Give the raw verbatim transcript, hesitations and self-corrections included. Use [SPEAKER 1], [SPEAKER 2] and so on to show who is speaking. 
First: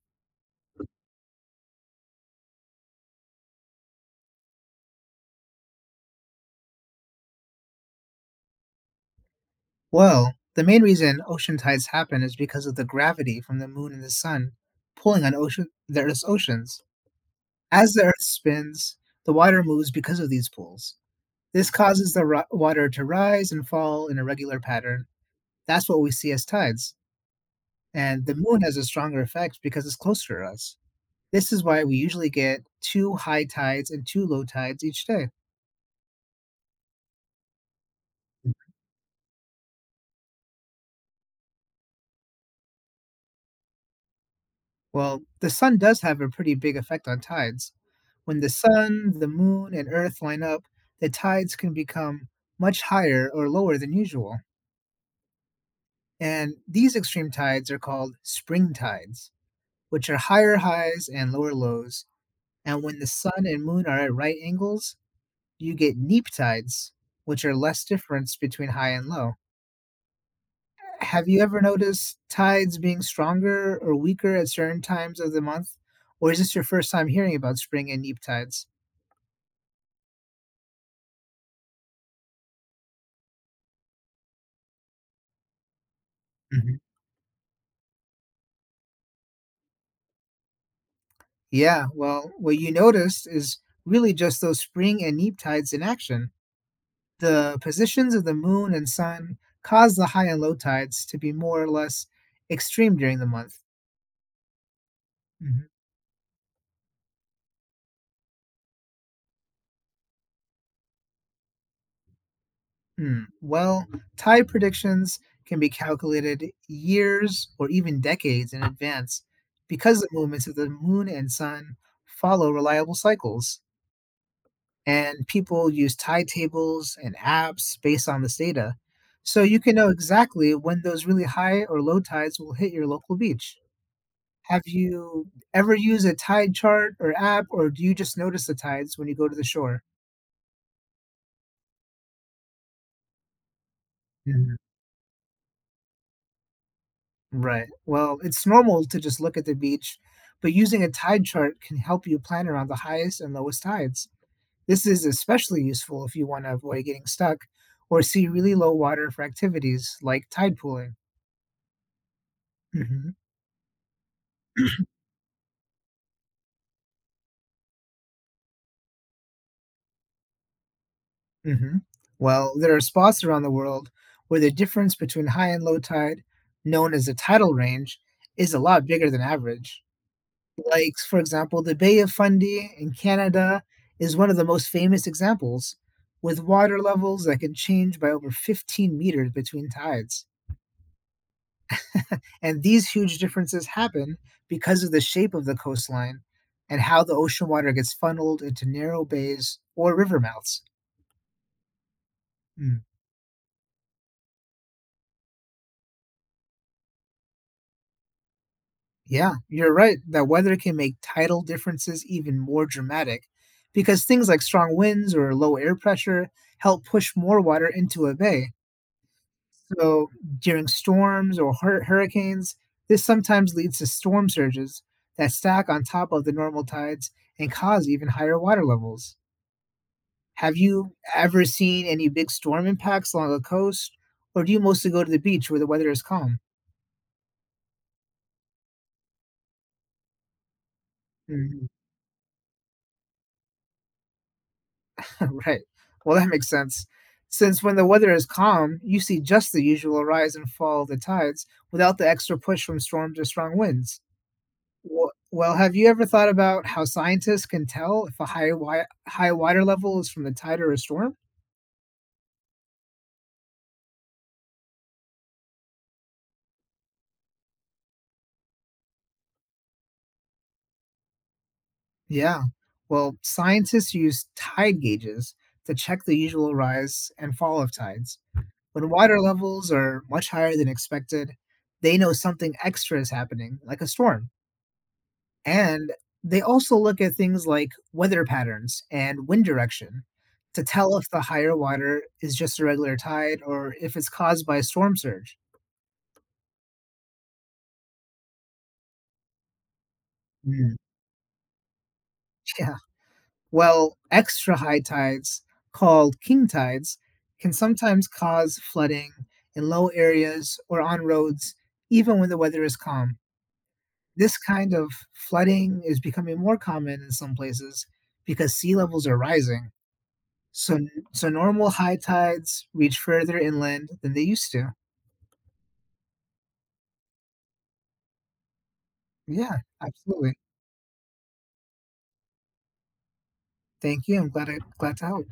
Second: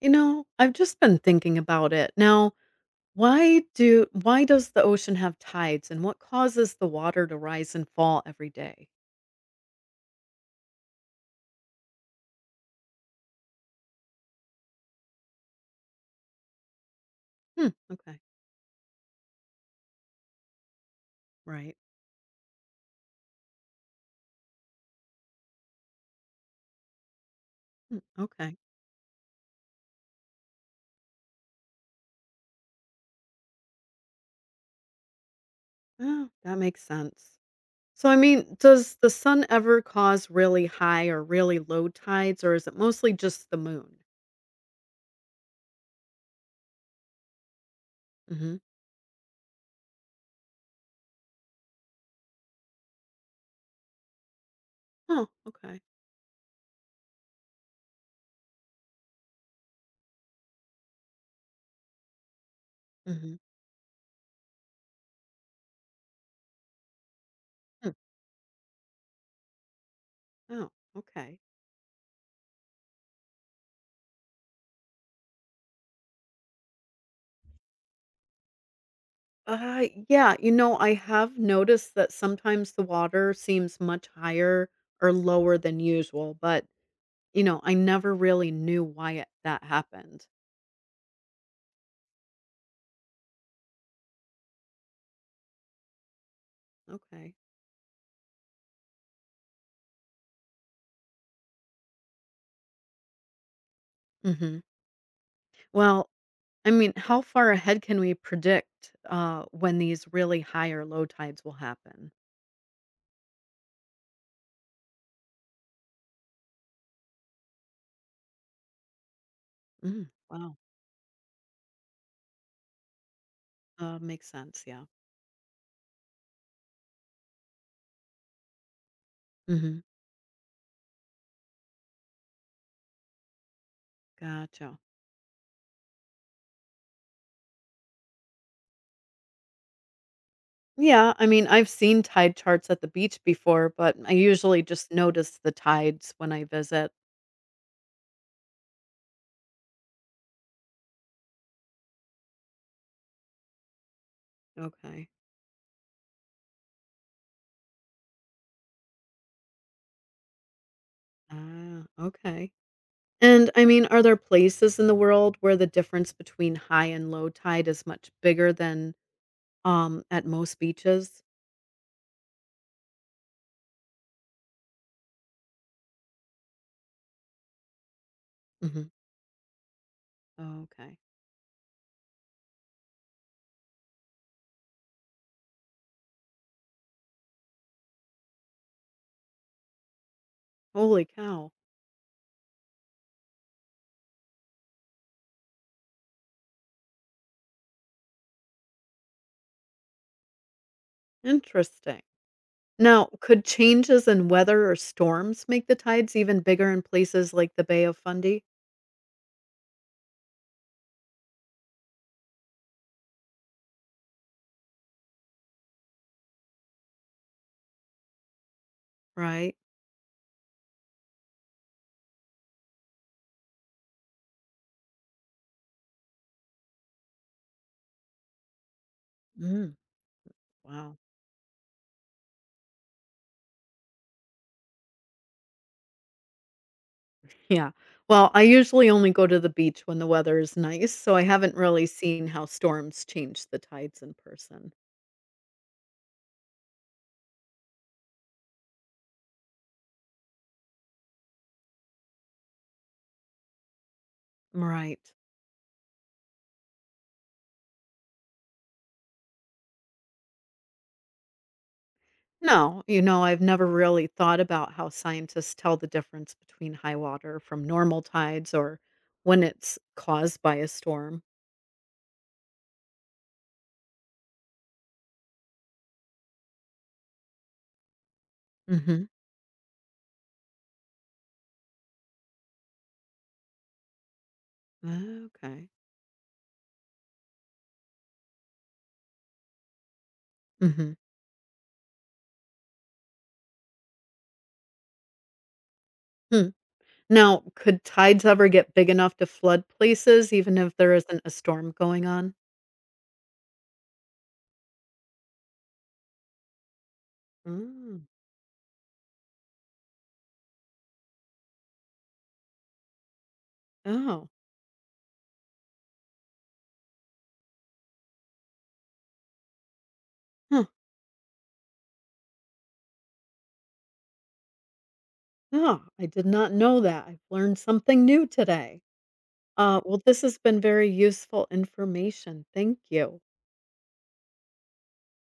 [SPEAKER 1] You know, I've just been thinking about it. Now, why do why does the ocean have tides and what causes the water to rise and fall every day?
[SPEAKER 2] Well, the main reason ocean tides happen is because of the gravity from the moon and the sun pulling on ocean the Earth's oceans.
[SPEAKER 1] Hmm,
[SPEAKER 2] As the
[SPEAKER 1] okay.
[SPEAKER 2] Earth spins, the water moves because of these pulls. This
[SPEAKER 1] Right.
[SPEAKER 2] causes the ri- water to rise and fall in a regular pattern. That's what we see as tides.
[SPEAKER 1] Hmm,
[SPEAKER 2] And the
[SPEAKER 1] okay.
[SPEAKER 2] moon has a stronger effect because it's closer to us. This is why we usually get two high tides and two low tides each day.
[SPEAKER 1] Oh, that makes sense. So I mean, does the sun ever cause really high or really low tides, or is it mostly just the moon?
[SPEAKER 2] Well, the sun does have a pretty big effect on tides. When the
[SPEAKER 1] Mhm.
[SPEAKER 2] sun, the moon, and earth line up, the tides can become much higher or lower than usual.
[SPEAKER 1] Oh, okay.
[SPEAKER 2] And these extreme tides are called spring tides, which are higher highs and lower lows. And when the
[SPEAKER 1] Mhm.
[SPEAKER 2] sun and moon are at right angles, you get neap tides, which are less
[SPEAKER 1] Hmm.
[SPEAKER 2] difference between high and low.
[SPEAKER 1] Oh,
[SPEAKER 2] Have
[SPEAKER 1] okay.
[SPEAKER 2] you ever noticed tides being stronger or weaker at certain times of the month? Or is this your first time hearing about spring and neap tides?
[SPEAKER 1] Uh, yeah, you know, I have noticed that sometimes the water seems much higher or lower than usual, but
[SPEAKER 2] Mhm.
[SPEAKER 1] you know, I never really knew why it, that happened.
[SPEAKER 2] Yeah, well, what you noticed is really just those spring and neap tides in action.
[SPEAKER 1] Okay.
[SPEAKER 2] The positions of the moon and sun cause the high and low tides to be more or less extreme during the month.
[SPEAKER 1] Hmm.
[SPEAKER 2] Mhm.
[SPEAKER 1] Well, I mean, how far ahead can we predict uh, when these really high or low tides will happen?
[SPEAKER 2] Hmm. Well, tide predictions can be calculated years or even decades in advance because the
[SPEAKER 1] Mm,
[SPEAKER 2] movements of
[SPEAKER 1] wow,
[SPEAKER 2] the moon and sun follow reliable cycles.
[SPEAKER 1] uh, makes sense. Yeah.
[SPEAKER 2] And people use tide tables and apps based on this data, so you can
[SPEAKER 1] Hmm.
[SPEAKER 2] know exactly when those really high or low tides will hit your local beach. Have
[SPEAKER 1] Gotcha.
[SPEAKER 2] you ever used a tide chart or app, or do you just notice the tides when you go to the shore?
[SPEAKER 1] Yeah, I mean, I've seen tide charts at the beach before, but I
[SPEAKER 2] Mhm.
[SPEAKER 1] usually just notice the tides when I visit.
[SPEAKER 2] Right. Well, it's normal to just look at the beach, but using a tide chart can help you plan around the highest and lowest tides. This is
[SPEAKER 1] Okay.
[SPEAKER 2] especially useful if you want to avoid getting stuck or see really low water for activities like tide pooling.
[SPEAKER 1] Ah, okay.
[SPEAKER 2] Mhm.
[SPEAKER 1] And I mean, are there places in the world where the difference between high and low tide is much bigger than um at most beaches?
[SPEAKER 2] hmm Well, there are spots around the world where the difference between high and low tide, known as the tidal range, is a lot
[SPEAKER 1] Hmm.
[SPEAKER 2] bigger than average. Like,
[SPEAKER 1] Okay.
[SPEAKER 2] for example, the Bay of Fundy in Canada is one of the most famous examples, with water levels that can change by over fifteen meters between tides.
[SPEAKER 1] Holy cow.
[SPEAKER 2] And these huge differences happen because of the shape of the coastline and how the ocean water gets funneled into narrow bays or river mouths.
[SPEAKER 1] Interesting.
[SPEAKER 2] Hmm.
[SPEAKER 1] Now, could changes in weather or storms make the tides even bigger in places like the Bay of Fundy?
[SPEAKER 2] Yeah, you're right that weather can make tidal differences even more dramatic because things like strong winds or low air pressure help push more water into a bay.
[SPEAKER 1] Right.
[SPEAKER 2] So, during storms or hur- hurricanes, this sometimes leads to storm surges that stack on top of the normal tides and cause even higher water levels.
[SPEAKER 1] Mm,
[SPEAKER 2] Have you
[SPEAKER 1] wow.
[SPEAKER 2] ever seen any big storm impacts along the coast, or do you mostly go to the beach where the weather is calm?
[SPEAKER 1] Yeah. Well, I usually only go to the beach when the weather is nice, so I haven't
[SPEAKER 2] Hmm.
[SPEAKER 1] really seen how storms change the tides in person.
[SPEAKER 2] Right. Well, that makes sense. Since when the weather is calm, you see just the usual rise and fall of the tides without the extra push from storms or strong winds.
[SPEAKER 1] Right.
[SPEAKER 2] Wh- Well, have you ever thought about how scientists can tell if a high, wi- high water level is from the tide or a storm?
[SPEAKER 1] No, you know, I've never really thought about how scientists tell the difference between high water from normal tides or when it's caused by a storm.
[SPEAKER 2] Yeah. Well, scientists use tide gauges to check the usual rise and fall of tides. When
[SPEAKER 1] Hmm.
[SPEAKER 2] water levels are much higher than expected, they know something extra is happening, like a storm.
[SPEAKER 1] Okay.
[SPEAKER 2] And they also look at things like weather patterns and wind direction to
[SPEAKER 1] Hmm.
[SPEAKER 2] tell if the higher water is just a regular tide or if it's caused by a storm surge.
[SPEAKER 1] Hmm. Now, could tides ever get big enough to flood places, even if
[SPEAKER 2] Mm.
[SPEAKER 1] there isn't a storm going on?
[SPEAKER 2] Yeah. Well, extra high tides, called king tides, can
[SPEAKER 1] Mm.
[SPEAKER 2] sometimes cause flooding in low areas or on roads, even when the weather is calm.
[SPEAKER 1] Oh,
[SPEAKER 2] This kind of flooding is becoming more common in some places because sea levels are rising.
[SPEAKER 1] huh.
[SPEAKER 2] So so normal high tides reach further inland than they used to.
[SPEAKER 1] Oh, I did not know that. I've learned something new today.
[SPEAKER 2] Yeah,
[SPEAKER 1] Uh, well, this
[SPEAKER 2] absolutely.
[SPEAKER 1] has been very useful information. Thank you.
[SPEAKER 2] Thank you. I'm glad I glad to help.